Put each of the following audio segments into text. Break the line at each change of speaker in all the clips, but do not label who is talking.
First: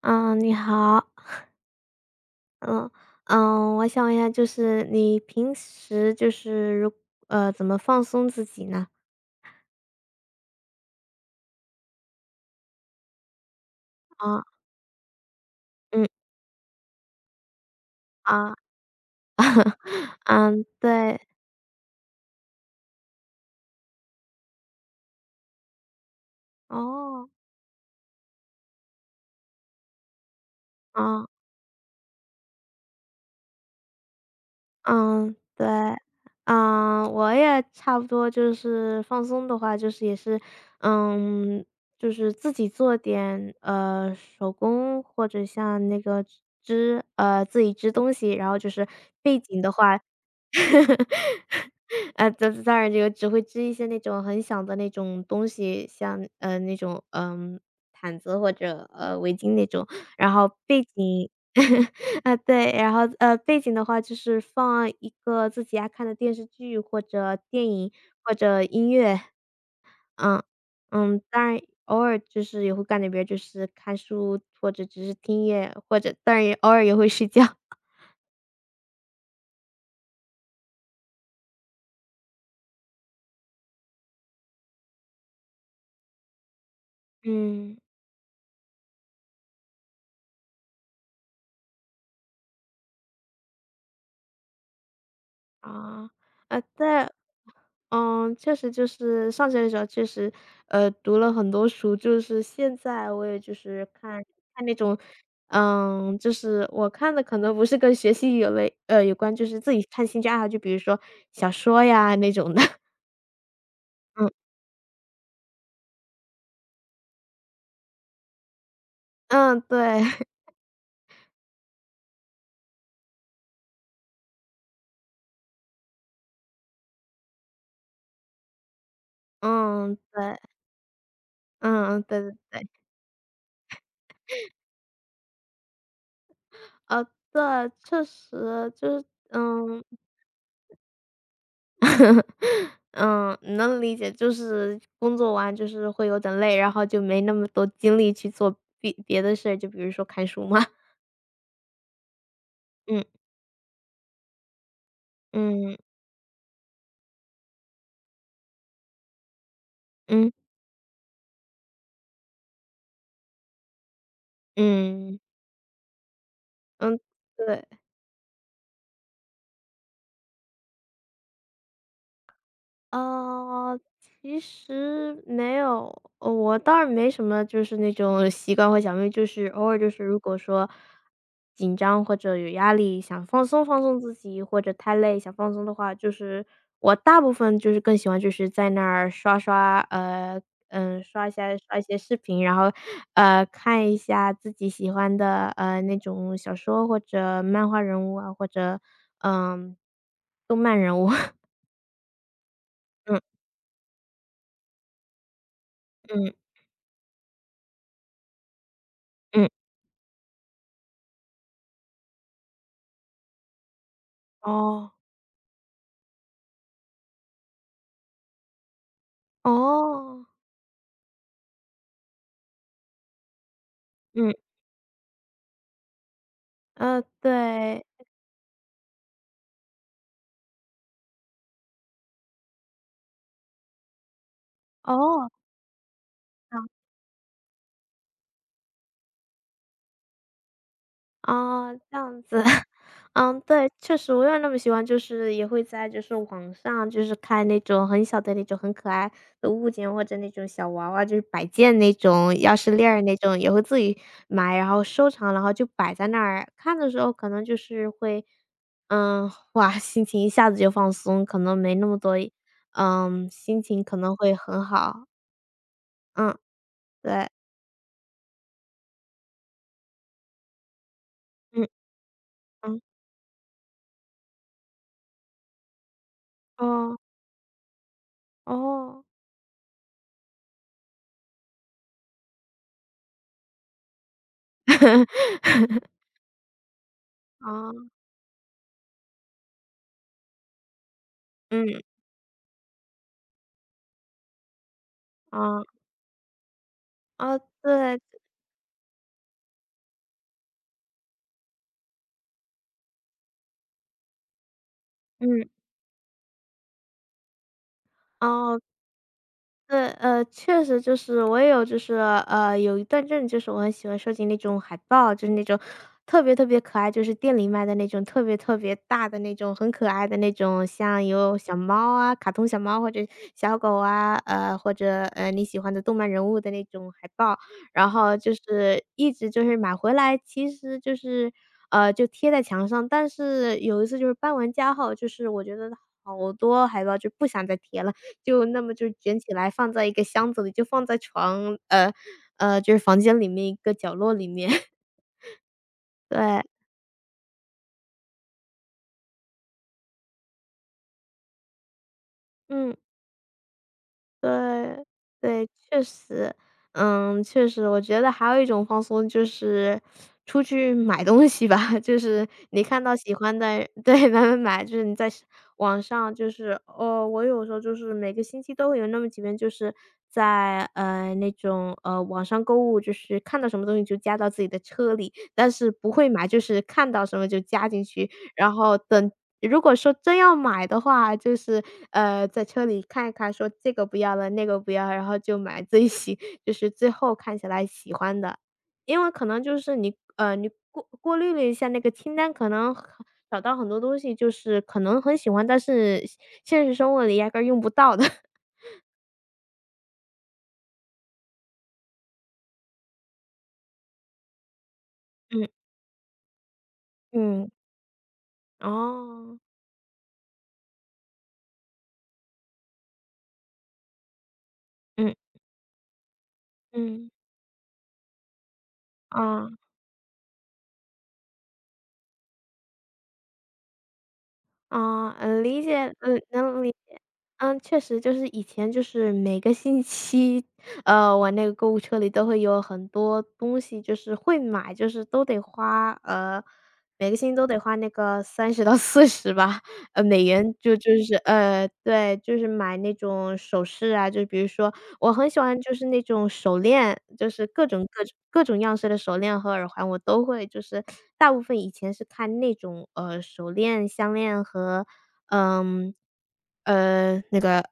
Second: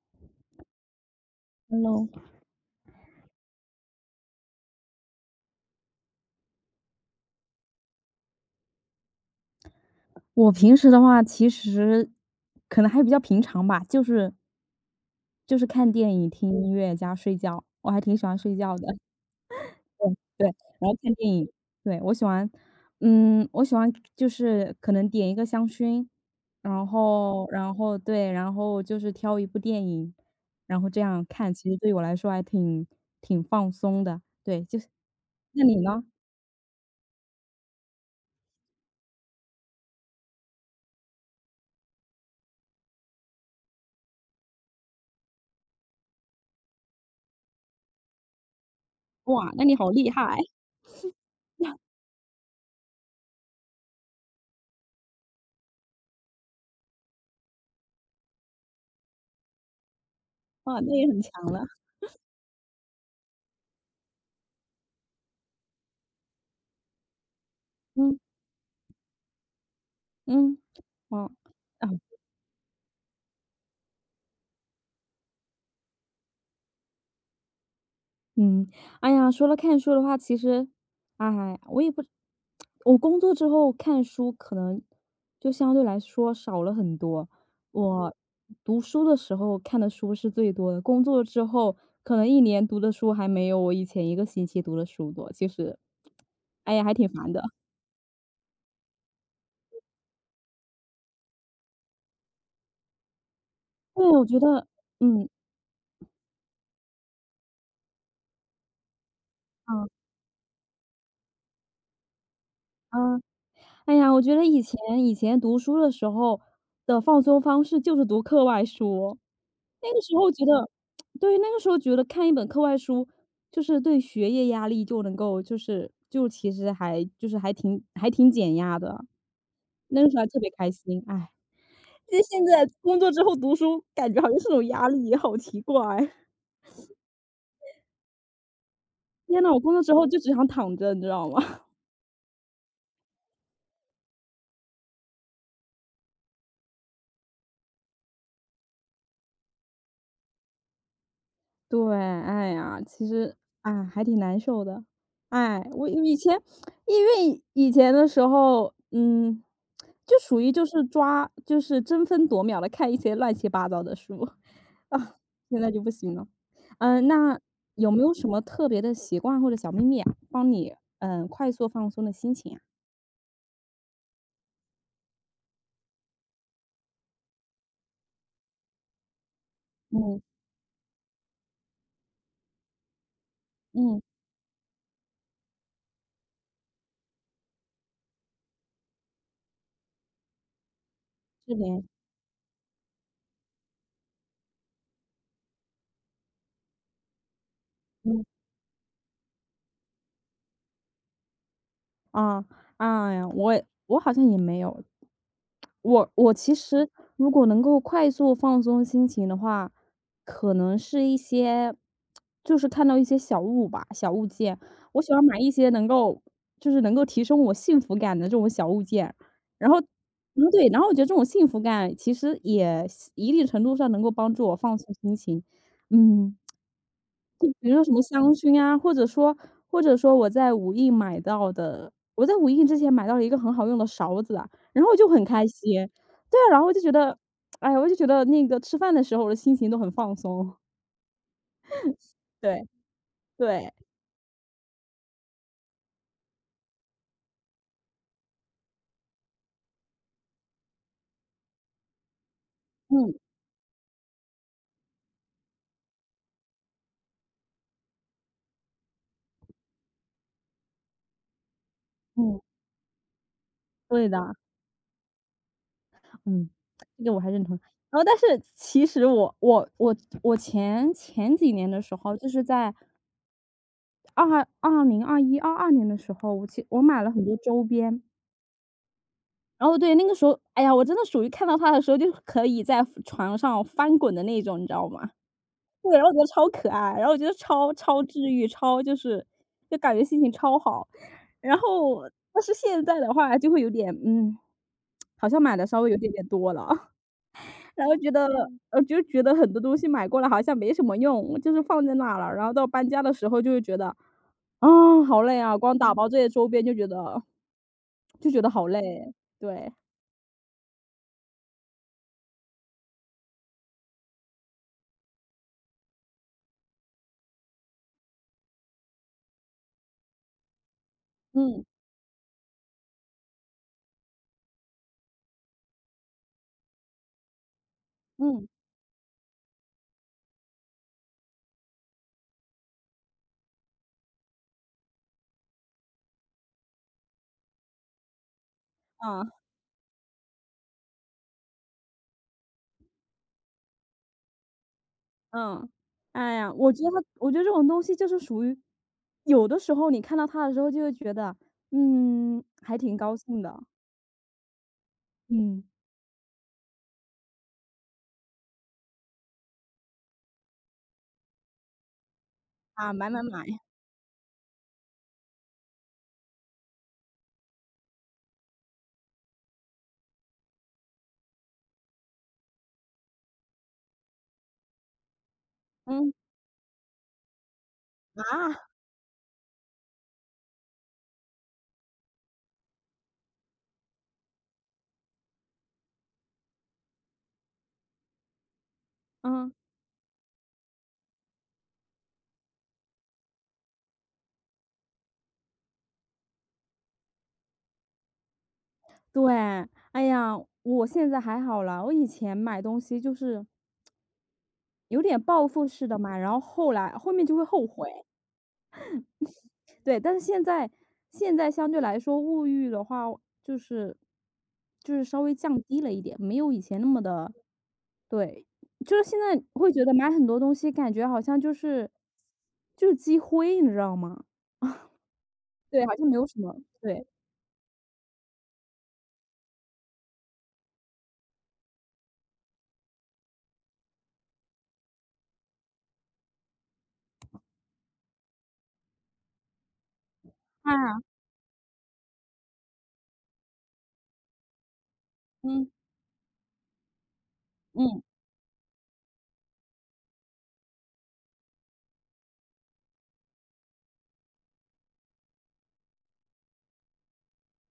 嗯，你好。
Hello。
嗯嗯，我想问一下，就是你平时就是怎么放松自己呢？
我平时的话，其实可能还比较平常吧，就是
啊，
就是看
嗯，
电影、听音乐加睡觉，我还挺喜欢
啊，
睡觉的。对。
嗯，
然后看
对，
电影，对，我喜欢，我喜欢就是可能点一个香薰，然
哦，
后然后对，然后就是挑一部电影，然后这样
啊，
看，其实对我来说挺放松的。对，就是
嗯，
那
对。
你呢？
嗯，我也差不多，就是放松的话，就是也是，嗯，就是自己做点手工，或者像那个自己织东西，然后就是背
哇，
景
那
的
你好
话。
厉害。
当然这个只会织一些那种很小的那种东西，像，那种，毯子，或者，围巾那种。然后
哇，
背
那也很
景。
强了。
啊，对，然后，背景的话就是放一个自己爱看的电视剧或者电影。
嗯。
嗯，
嗯。
嗯，
哦。
当然
啊。
偶尔就是也会干点别的，就是看书或者只是听音乐，或者当然也偶尔也会睡觉。
嗯。哎呀，说了看书的话，其实，哎，我也不，我工作之后看书可能就相对来说少了很多。
嗯。
我读书的时候看的书是最多的，工作之后可能一年读的书还没有我以前一个星期读的书多。其实，
啊，啊
哎呀，还
对。
挺烦的。
嗯，确实就是上学的时候确实，读了很多书，就是现在我也就是
对，
看
我觉
看
得。
那种，
嗯。
就是我看的可能不是跟学习有关，就是自己
啊。
看兴趣爱好，就比如说小说呀那种的。
嗯。哎呀，我
嗯，
觉得以前读书的时候的放松方式就是读课外书。
嗯，
那个
对，
时候 觉得对，那个时候觉得看一本课外书，就是对学业压力就能够就是就其实还就是还挺减压的。
嗯，
那个时候还特别开心。唉，
嗯，
其实
对。
现在工作之后读书，感觉好像是种压力，好奇怪。
呃，对，确实就是
天呐，我工作
嗯。
之后就只想躺着，你知道吗？
嗯，能理解，就是工作完就是会有点累，然后就没那么多精力去做别的事儿，就比如说看书嘛。
对。哎呀，其
嗯
实，啊，还挺难受的。哎，
嗯
我以前因为以前的时候，就
嗯
属于就是抓就是争分夺秒的看一些乱七八糟的书 啊，
嗯
现在就不行了。
嗯，
嗯，那
对。
有没有什么特别的习惯或者小秘密啊，帮你，快速放松的心情啊？
呃，其实没有，我倒是没什么就是那种习惯或小秘密，就是偶尔就是如
嗯。
果说紧张或者有压力，想放松放
嗯。
松自己，或者太累想放松的话，就是我大部分就是更喜欢就是在那儿刷刷，刷一
是
下刷
的。
一些视频，然后，看一下自己喜欢的，那种小说或者漫画人物
嗯。
啊，或者，嗯，动漫人物。
啊，哎
嗯
呀，我好像也没有。我
嗯
我
嗯。
其实如果能够快速放松心情的话，可能是就是看到一些小物吧，小物件。
哦，
我喜欢买一些能够提升我幸福感的这种小物件。然后
哦，
对，然后我觉得这种幸福感其实也一定程度上能够帮
嗯。
助我放松心情。嗯。就比如说
对，
什么香薰啊，或者说我在无印之前买到了一个很好用的勺子啊，然后我就很
哦，
开心。对啊。
这
然后
样
我就觉得，哎呀，我就觉得那个吃饭的时候我的心情都很放松。
哦，这样子。
对。
嗯，
对。
对，确实我也那么喜欢，就是也会在就是网上就是看那种很小的那种很可爱的物件，或者那种小娃娃，就是摆件那种钥匙链儿
嗯。
那种，也会自己买，然后收藏，然后就摆在那儿。看的时候可能就是会，嗯，哇，心情一下子就放松，可能没那么多
嗯。
心情可
对
能会
的。
很好。嗯，
嗯。这个我
对，
还认同。然后但是其实我前几
嗯。
年的时候，就是在
嗯，
2021、22年的时候，我
哦，
买了很多周边。
哦。
然后对，那个时候，哎呀，我真的属于看到它的时候就可以在床上翻滚的那种，你知道吗？对，然后我觉得超可爱，然后我觉得
啊哦，
超治愈，超就是就感觉心情超好。然
嗯，
后但是现在的话就会有点，嗯，好像买
哦，
的稍微有点点多了，
哦，
然后
对，
觉得很多东西买过来好像没什么用，就是放在那了，然后到搬家的时候就会觉得，啊，好累
嗯，
啊，光打包这些周边就觉得
哦。
好累。对。
确实就是我也有，就是有一段阵就是我很喜欢收集那种海报，就是那种特别特别可爱，就是店里卖的那种特别特别大的那种，很可爱的那种，像有小
嗯。
猫啊，卡通小猫或者小狗啊，或者你喜欢的动漫人物的那种海报，然后就
嗯。
是一直就是买回来，其实就是。就贴在墙上，但是有一次就是搬完家后，就是我觉得好多海报就不想再贴了。就那么就卷起
啊。
来放在一个箱子里，就放在就是房间里面一个角落里面。
嗯，哎
对，
呀，我觉得这种东西就是属于，有的时候你看到它的时候就会觉得，嗯，
嗯。
还挺高兴的。
对，对，
嗯。
确实。嗯，确实，我觉得还有一种放松就是出去买东西吧，就是你看
啊，
到
买
喜
买
欢
买。
的。 对，买买买，就是你网上就是哦，我有时候就是每个星期都会有那么几遍，就是在，那种，网上购物，就是看到什么东西就加到自己的车里，但是不会
嗯。
买，就是看到什么就加进去。然
啊。
后等如果说真要买的话，就是，在车里看一看，说这个不要了，那个不要，然后就买就是最后看起来喜欢的。因为可能
嗯。
就是你过滤了一下那个清单，可能很找到很多东西，就是可能很喜欢，但是现实生活里压根儿用不到的。
对。哎呀，我现在还好了。我以前买东西就是有点报
嗯
复式的买，然后后来后面就会
嗯，
后悔。
哦，
对，但是现在相对来说物欲的话，就是就是
嗯
稍微降低了一点，没有以前那么
嗯，
的。对，就是现在
啊，
会觉得买很多东西，感觉好像就是就是积灰，你知道吗？
啊，理
对。
解，
好像没
嗯，
有什么。
能理
对。
嗯，确实就是以前就是每个星期，我那个购物车里都会有很多东西，就是会买，就是都得花，每个星期都得花那个30到40吧，美元。就就
啊。
是对，就是买那种首饰啊，就比如说我很喜欢
嗯。
就是那种手链，就是各种
嗯。
各种各种样式的手链和耳环，我都会，就是大部分以前是看那种，手链、项链和嗯，那个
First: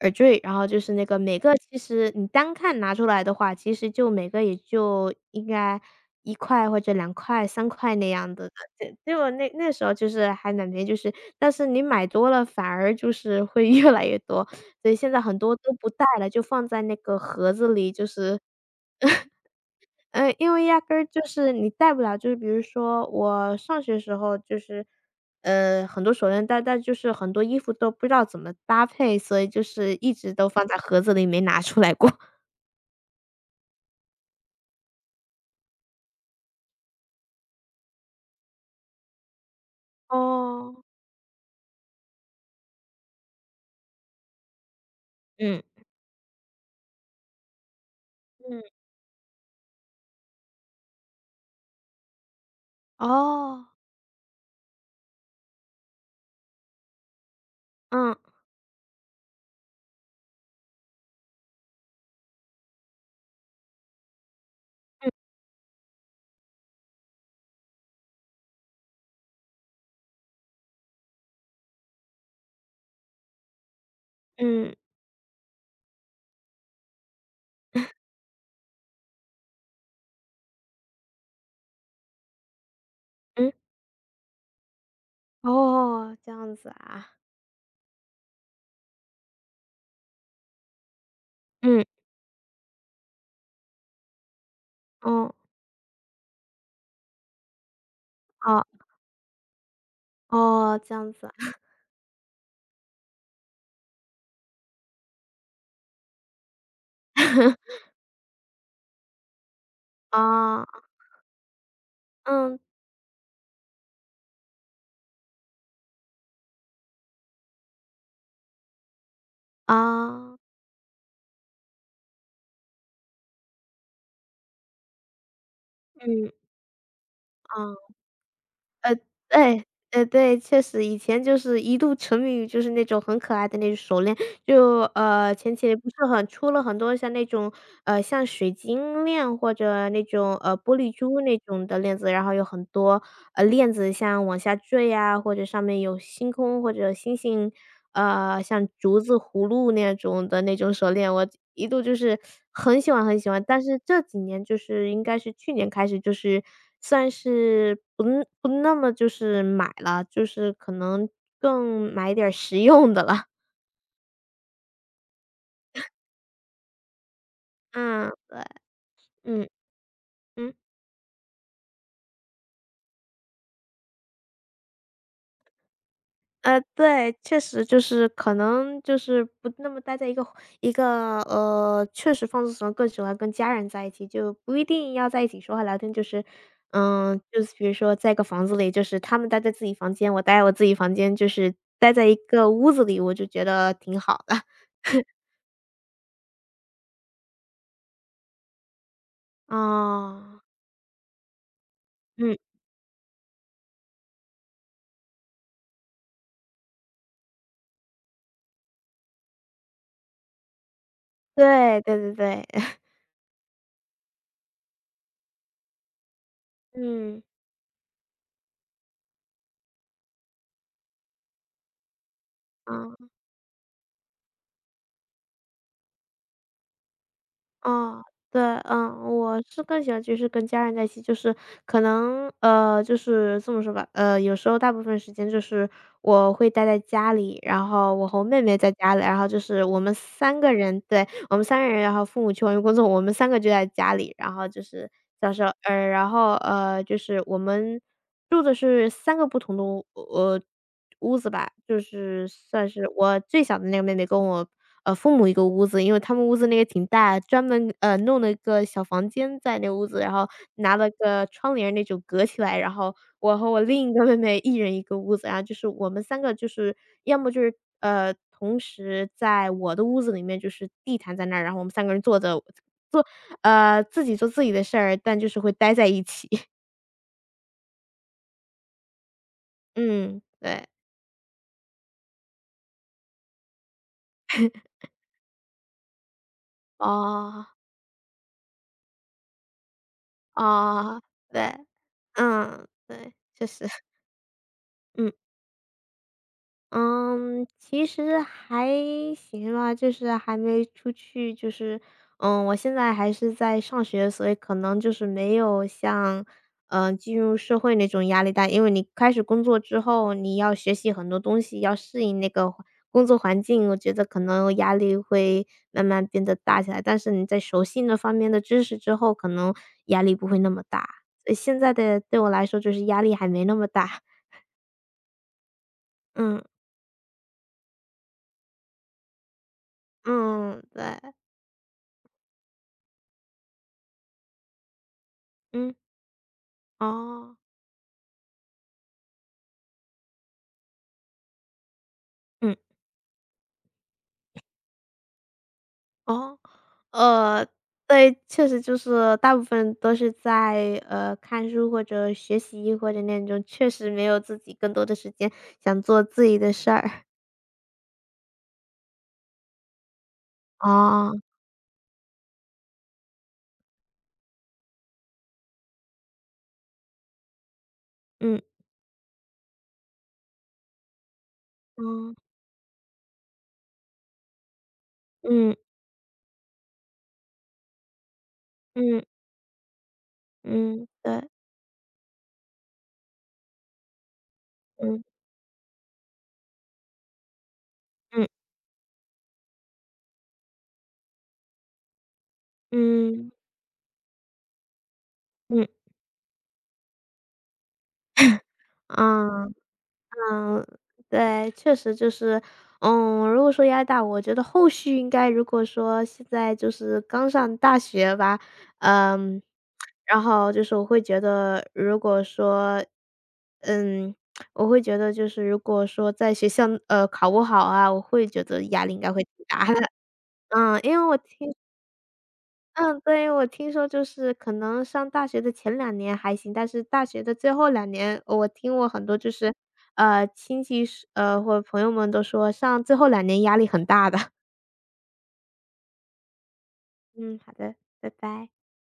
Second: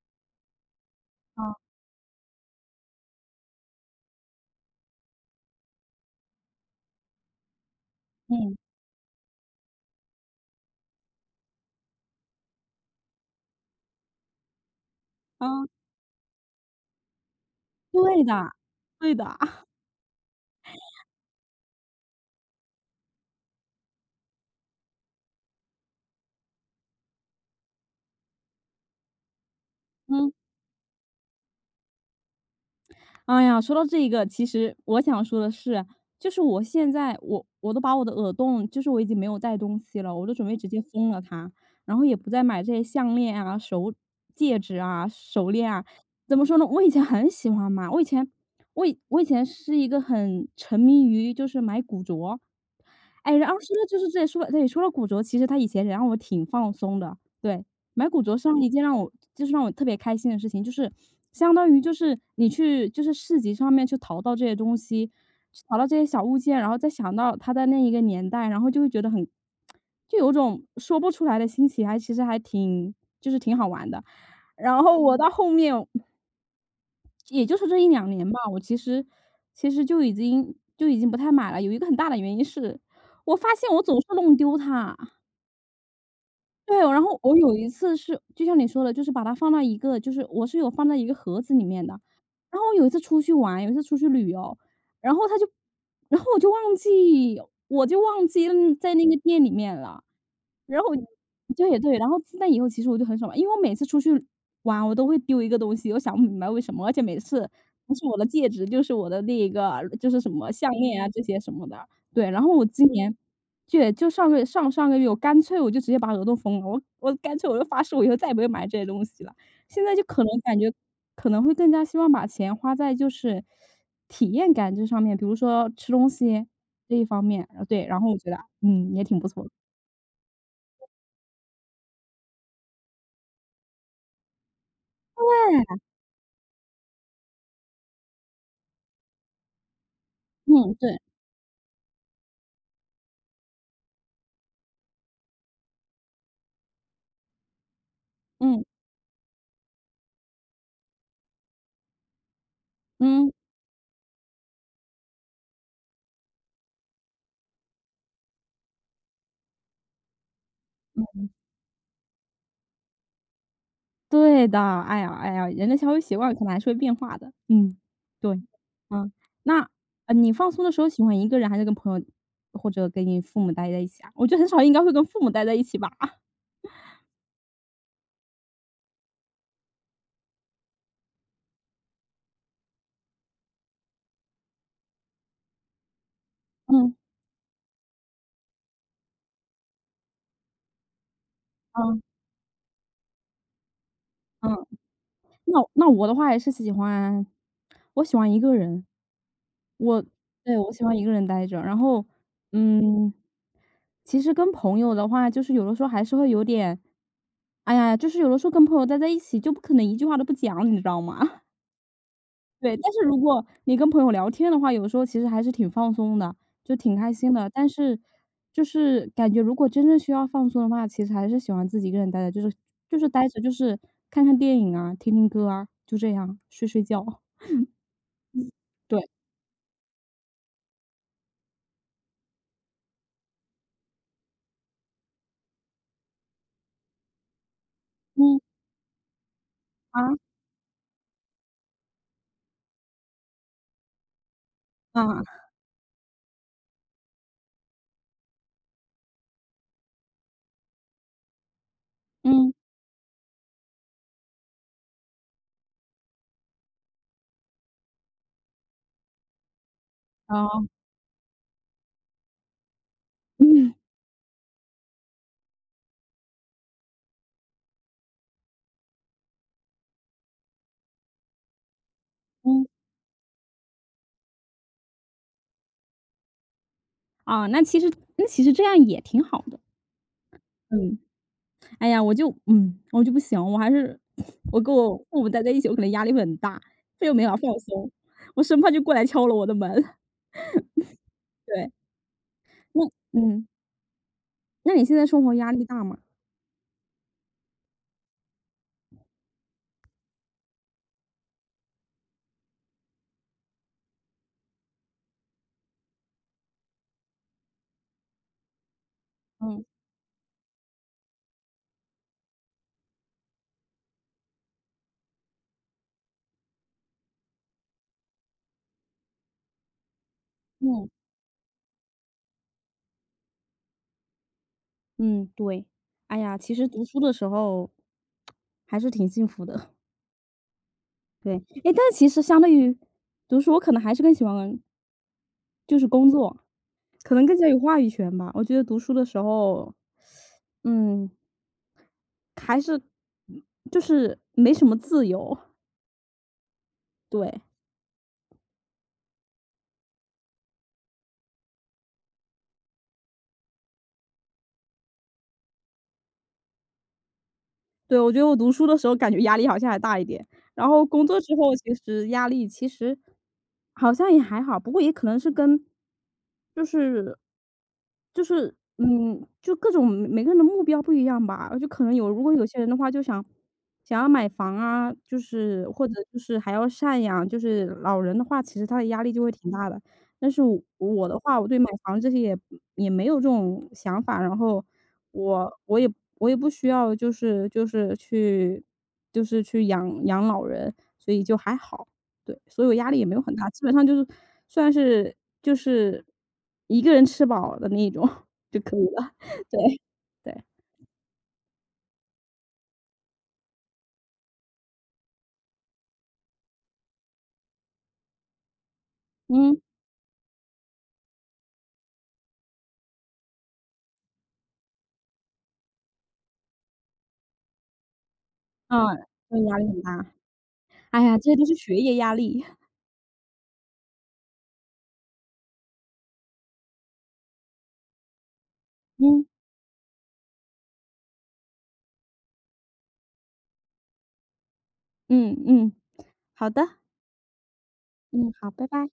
耳坠，然后就是那个每
啊。
个其实你单看拿出来的话，其实就每个也就应该1块或者2块、3块那样子的。
嗯。
对，对我那时候就是还蛮便宜，就是但是你买多了反而就是会 越来越多，所以现在很
啊。
多都不带了，就放在那个盒子里，就
对
是
的。对的。
因为压根儿就是你带不了，就是比如说我上学时候就是，很多手链带，但就是很多衣服都不知道怎么搭配，所以就是一
嗯。
直都放在盒子里没拿出来过。
哎呀，说到这个，其实我想说的是，就是我都把我的耳洞，就是我已经没有戴东西了，我都准备直接
哦，
封了它，然后也不再买这些项链啊、手戒指啊、手
嗯。
链啊。怎么说呢？我以前很喜欢买。
嗯，
我以前是一个很沉迷于就是买古着。哎，然后说
哦。
的就是这里说，对，说了古着，其实他以前也让我挺放松的。对，买
嗯，
古着上一件让我特别开心的事情，就是相当于就是你去就是市集上面去淘到这些东西，
嗯，
去淘到这些小物件，然后再想到它的那一个年代，然后就会觉得很有种说不出来的新奇，还其实还挺就是挺好玩的。
嗯，
然后我到后面，也就是这一两年吧，我其实其实就已经不太买了，有一个很大的原因是，我
嗯。
发现我总是弄丢它。
哦，这样子
对，然
啊。
后我有一次是就像你说的，就是把它放到一个就是我是有放在一个盒子里
嗯。
面的。然后我有一次出去玩，有一次出去旅游，然后
哦，
他就然后我就忘记，
哦，
在那个店里面了。
哦，
然后
这样子啊。
也对，然后自那以后其实我就很少玩，因为我每次出去玩，我都会丢一个东西，我想不明白为什么，而且每次 不是我的戒指，就是我的什么
啊，
项链啊这些什么的。对，然后
嗯，
我今年就就上个月上个月，我干脆我就直接把额度封了，我我干脆我就发誓我以后再也不会买这些东西了。现在就可
啊，
能感觉可能会更加希望把钱花在体验感这上面，比如说吃东
嗯。
西这一方面。对，
啊。
然后我觉得，嗯，
呃，
也挺不错的。
对。对，确实以前就是一度沉迷于就是那种很可爱的那种手链。前期不是很出了很多像那种，像水晶链或者那种，
嗯。
玻璃
对。
珠那种的链子，然后有很多，链子像往下坠呀，或者上面有星空或者星星，
嗯。
像竹子、葫芦那种的那种手链，我一度就是很喜欢很喜
嗯。
欢。但是这几年就是应该是去年开始，就是算是不那么就是买了，就是可能更买点儿实用的了。
对的。哎呀，人的消费习惯可能还是会变化的。嗯。
嗯，
对。
对。
嗯。
嗯
那，你放
嗯，
松的时候喜欢一个人还是跟朋友或者跟你父母待在一起啊？我觉得很少应该会跟父母待在一起吧？
对，确实就是可能就是不那么待在一个确实放松时候更喜欢跟家人在一起，就不一定要在一起说话聊天，就是，
嗯。
就是比如说在一个房子里，就是他们待在自己房间，我待在我自己房间，就是待
嗯。
在一个屋子里，我就觉得挺好的。
嗯。那我的话也是喜欢我喜欢一个人。我
哦，
对，我喜欢一个人待着。然后
嗯，
嗯，其实跟朋友的话，就是有的时候还是会有点，哎呀，就是有的时候跟朋友待在一起，就不可能一句话都不讲，你知道吗？
对对对对，
对，但是如果你跟朋友聊天的话，有时候其实还是挺放松的，就挺开
嗯，
心的。但是，就是感觉如果真正需要放松的话，其实还是喜欢自己一个人待着，就是
啊。
待着，就是看看电影啊，听听歌啊，就这样，睡睡觉。
哦，对，
对。
嗯，我是更喜欢就是跟家人在一起，就是可能就是这么说吧，有时候大部分时间就是我会待在家里，然后我和我
嗯。
妹妹在家里，然后就是我们
啊。
三个人，对，我们三个人，然后父母去外面工作，我们三个就在家里，然后就是
啊。
到时候然后，就是我们住的是三个不同的屋呃，屋子吧，就是
嗯。
算是我最小的那个妹妹跟我，父母一个屋子，因为他们屋子那个挺大，专门，弄了一个小房间在那屋子，然后
啊。
拿了个窗帘那种隔起来，然后我和我
嗯。
另一个妹妹一人一个屋子，然后就是我们三个就是要么就是，呃同时在我的屋子里面就是地毯在那儿，然后我们三个人坐着，
嗯。
呃，自己做自己的事儿，但就是会待在一起。
啊，那其实这样也挺好的。
嗯，对。
嗯，哎呀，我就不行，我还是 我跟我父母待在一起，我可能压力会很大，这又没法
哦，
放松，我生怕就过来敲了我的门。
哦，对，
对。
嗯，
那
对，
嗯，
确实，
那你现在
嗯。
生活压力大吗？
嗯，其实还行吧，就是还没出去，就是，嗯，我现在还是在上学，所以可能就是没有像，进入社会那种压力大，因为你开始工作
嗯。
之后，你要学习很多东西，要适应那个工作环境，我觉得可能压力会慢慢变得大起来，但是你在熟悉那方面的知识之后，可能压力不会那么大，
嗯。
所以现在的对我来说就是压力还没那么大。
嗯。对。哎 呀，
嗯
其实读书的时候还是挺幸福的。
嗯，对，
对。哎，但其实相对于读书，我可能还是更喜欢
嗯。
工作，可能更
哦，
加有话语权吧。我觉得读书的时候，嗯，
嗯。
还是嗯就是没什么自由。
哦，
对。
呃，对，确实就是大部分都是在，看书或者学习或者那种，确实没有自己更多的时间想做自己的事儿。
对，我觉得我读书的时候感觉压力好像还大一点，然后工
哦，
作之 后其实压力其实好像也还好，不过也可能是跟就是
嗯，
嗯，就各种每个人的目标不一样吧。就可能
哦，
如果有些人的话就想要买房啊，就
嗯，
是或者就是还要赡养，就是老人的话，其实他的
嗯，
压
嗯
力就会挺大的。但是
嗯，
我的
对，
话，我对买房这些也没有这种想法。然后
嗯，
我我也我也不需要就是
嗯，
去养养老人，所以就还好。对，所以我压力也没有
嗯，
很大，基本上就是算是就
嗯，
是一个人吃饱的那一种 就可以了。
啊。
对。对。
嗯，对，确实就是，嗯，如果说压力大，我觉得后续应该如果说现在就是刚上大学吧，嗯，
嗯。
然后就是我会觉得，如果说，嗯，我会觉得就是如果说在学校考不好啊，我会觉得
啊。
压力应该会
对，
挺
压
大
力很
的，
大。
嗯，因
哎
为我
呀，这些都是
听
学业压力。
嗯，对，我听说就是可能上大学的前2年还行，但是大学的最后两年，我很多
嗯。
就是，亲戚是或者朋友们都说上最后两年压力很大的。
嗯。嗯。好的。
嗯，好的，拜
嗯。
拜。
好，拜拜。